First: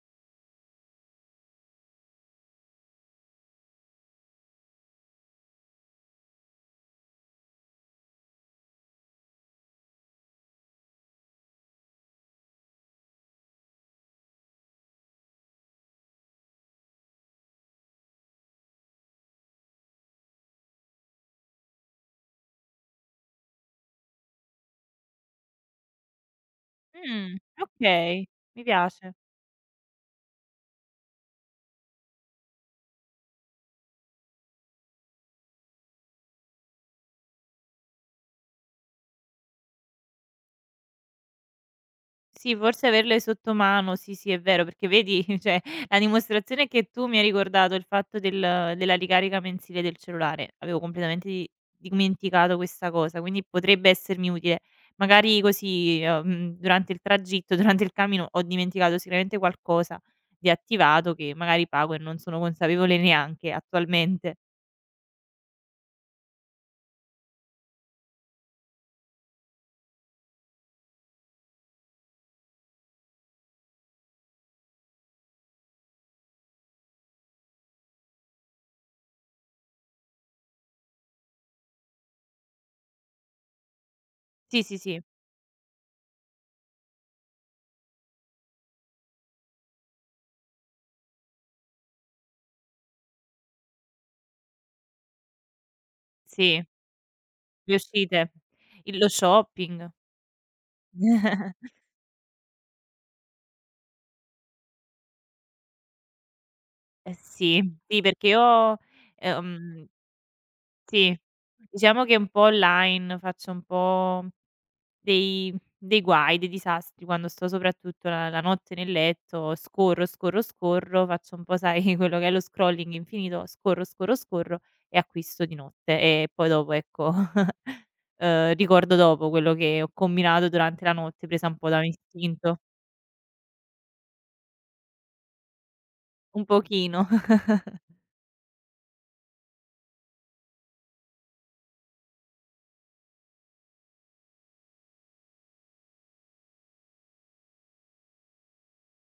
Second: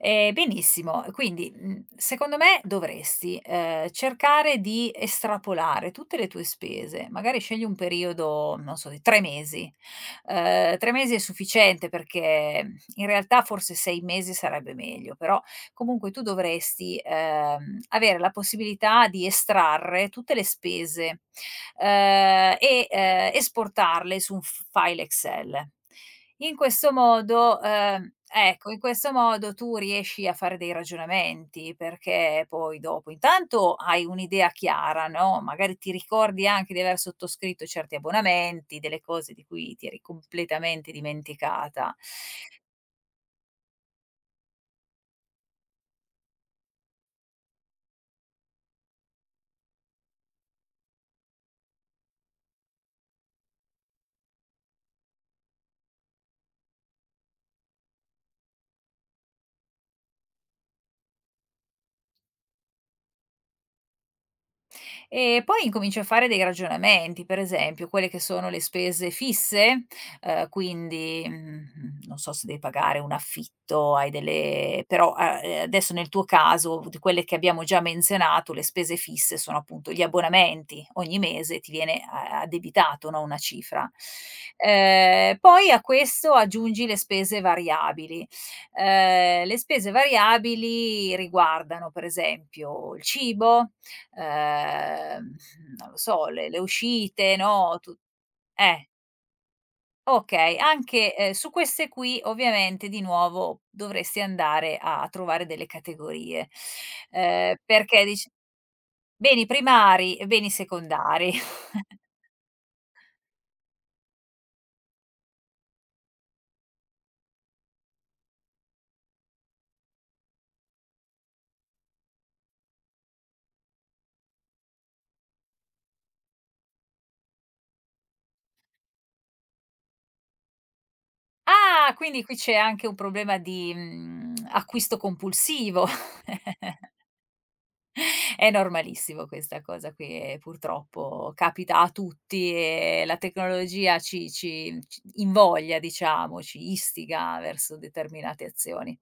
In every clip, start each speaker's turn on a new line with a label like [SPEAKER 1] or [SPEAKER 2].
[SPEAKER 1] Ehm, benissimo, quindi, uhm, secondo me dovresti, ehm, cercare di estrapolare tutte le tue spese. Magari scegli un periodo, non so, di 3 mesi, uhm, 3 mesi è sufficiente perché in realtà forse 6 mesi sarebbe meglio, però comunque tu dovresti, ehm, avere la possibilità di estrarre tutte le spese, ehm, e, ehm, esportarle su un f-file Excel. In questo
[SPEAKER 2] Mhmm,
[SPEAKER 1] modo, ehm
[SPEAKER 2] okay, mi
[SPEAKER 1] ecco, in questo
[SPEAKER 2] piace.
[SPEAKER 1] modo tu riesci a fare dei ragionamenti perché poi dopo intanto hai un'idea chiara, no, magari ti ricordi anche di aver sottoscritto certi abbonamenti, delle cose di cui ti eri completamente dimenticata
[SPEAKER 2] Sì, averle sotto mano sì, sì è vero, perché vedi cioè la dimostrazione è che tu mi hai ricordato il fatto del della ricarica mensile del cellulare, avevo completamente di dimenticato questa cosa, quindi potrebbe essermi utile. Magari così, uhm, durante il tragitto, durante il cammino, ho dimenticato sicuramente qualcosa di attivato che magari pago e non sono consapevole neanche attualmente.
[SPEAKER 1] E poi incominci a fare dei ragionamenti per esempio quelle che sono le spese fisse, uhm, quindi, mhmm, non so se devi pagare un affitto, hai delle però, a ehm, adesso nel tuo caso quelle che abbiamo già menzionato, le spese fisse, sono appunto gli abbonamenti. Ogni mese ti viene a addebitato, no, una cifra,
[SPEAKER 2] Sì, sì, sì.
[SPEAKER 1] ehm, poi a questo aggiungi le spese variabili, uhm, le spese variabili riguardano, per esempio, il cibo ehm, non lo so, le le
[SPEAKER 2] Sì.
[SPEAKER 1] uscite,
[SPEAKER 2] Le
[SPEAKER 1] no, tut
[SPEAKER 2] uscite.
[SPEAKER 1] eh.
[SPEAKER 2] I lo shopping.
[SPEAKER 1] Okay, anche, ehm, su queste qui ovviamente di nuovo dovresti andare a a trovare delle categorie,
[SPEAKER 2] Eh
[SPEAKER 1] ehm,
[SPEAKER 2] sì sì,
[SPEAKER 1] perché
[SPEAKER 2] perché
[SPEAKER 1] dic
[SPEAKER 2] io,
[SPEAKER 1] beni
[SPEAKER 2] ehm
[SPEAKER 1] primari e beni
[SPEAKER 2] sì,
[SPEAKER 1] secondari.
[SPEAKER 2] diciamo che un po' online faccio un po' dei dei guai, dei disastri quando sto soprattutto la la notte nel letto, scorro, scorro, scorro, faccio un po' sai quello che è lo scrolling infinito, scorro, scorro, scorro e acquisto di notte e poi dopo ecco, uhm, ricordo dopo quello che ho combinato durante la notte presa un po'
[SPEAKER 1] Ah! Quindi qui c'è
[SPEAKER 2] dall'istinto.
[SPEAKER 1] anche un problema di, mhmm, acquisto compulsivo?
[SPEAKER 2] Un pochino.
[SPEAKER 1] È normalissimo questa cosa qui e purtroppo capita a tutti e la tecnologia ci ci ci invoglia diciamo, ci istiga verso determinate azioni.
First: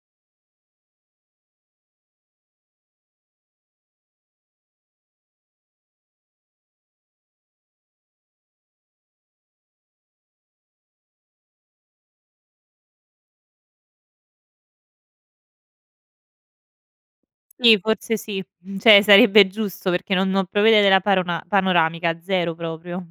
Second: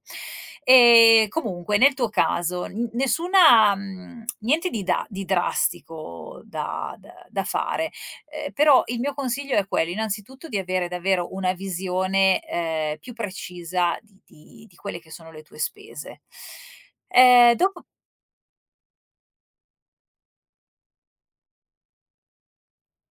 [SPEAKER 1] E comunque nel tuo caso n nessuna mhmm, niente di da di drastico da d da fare, ehm, però il mio consiglio è quello innanzitutto di avere davvero una visione, ehm, più precisa di di di quelle che sono le tue spese. Ehm,
[SPEAKER 2] Sì,
[SPEAKER 1] dopo
[SPEAKER 2] forse sì cioè sarebbe giusto perché non non puoi vedere la paron panoramica, 0 proprio.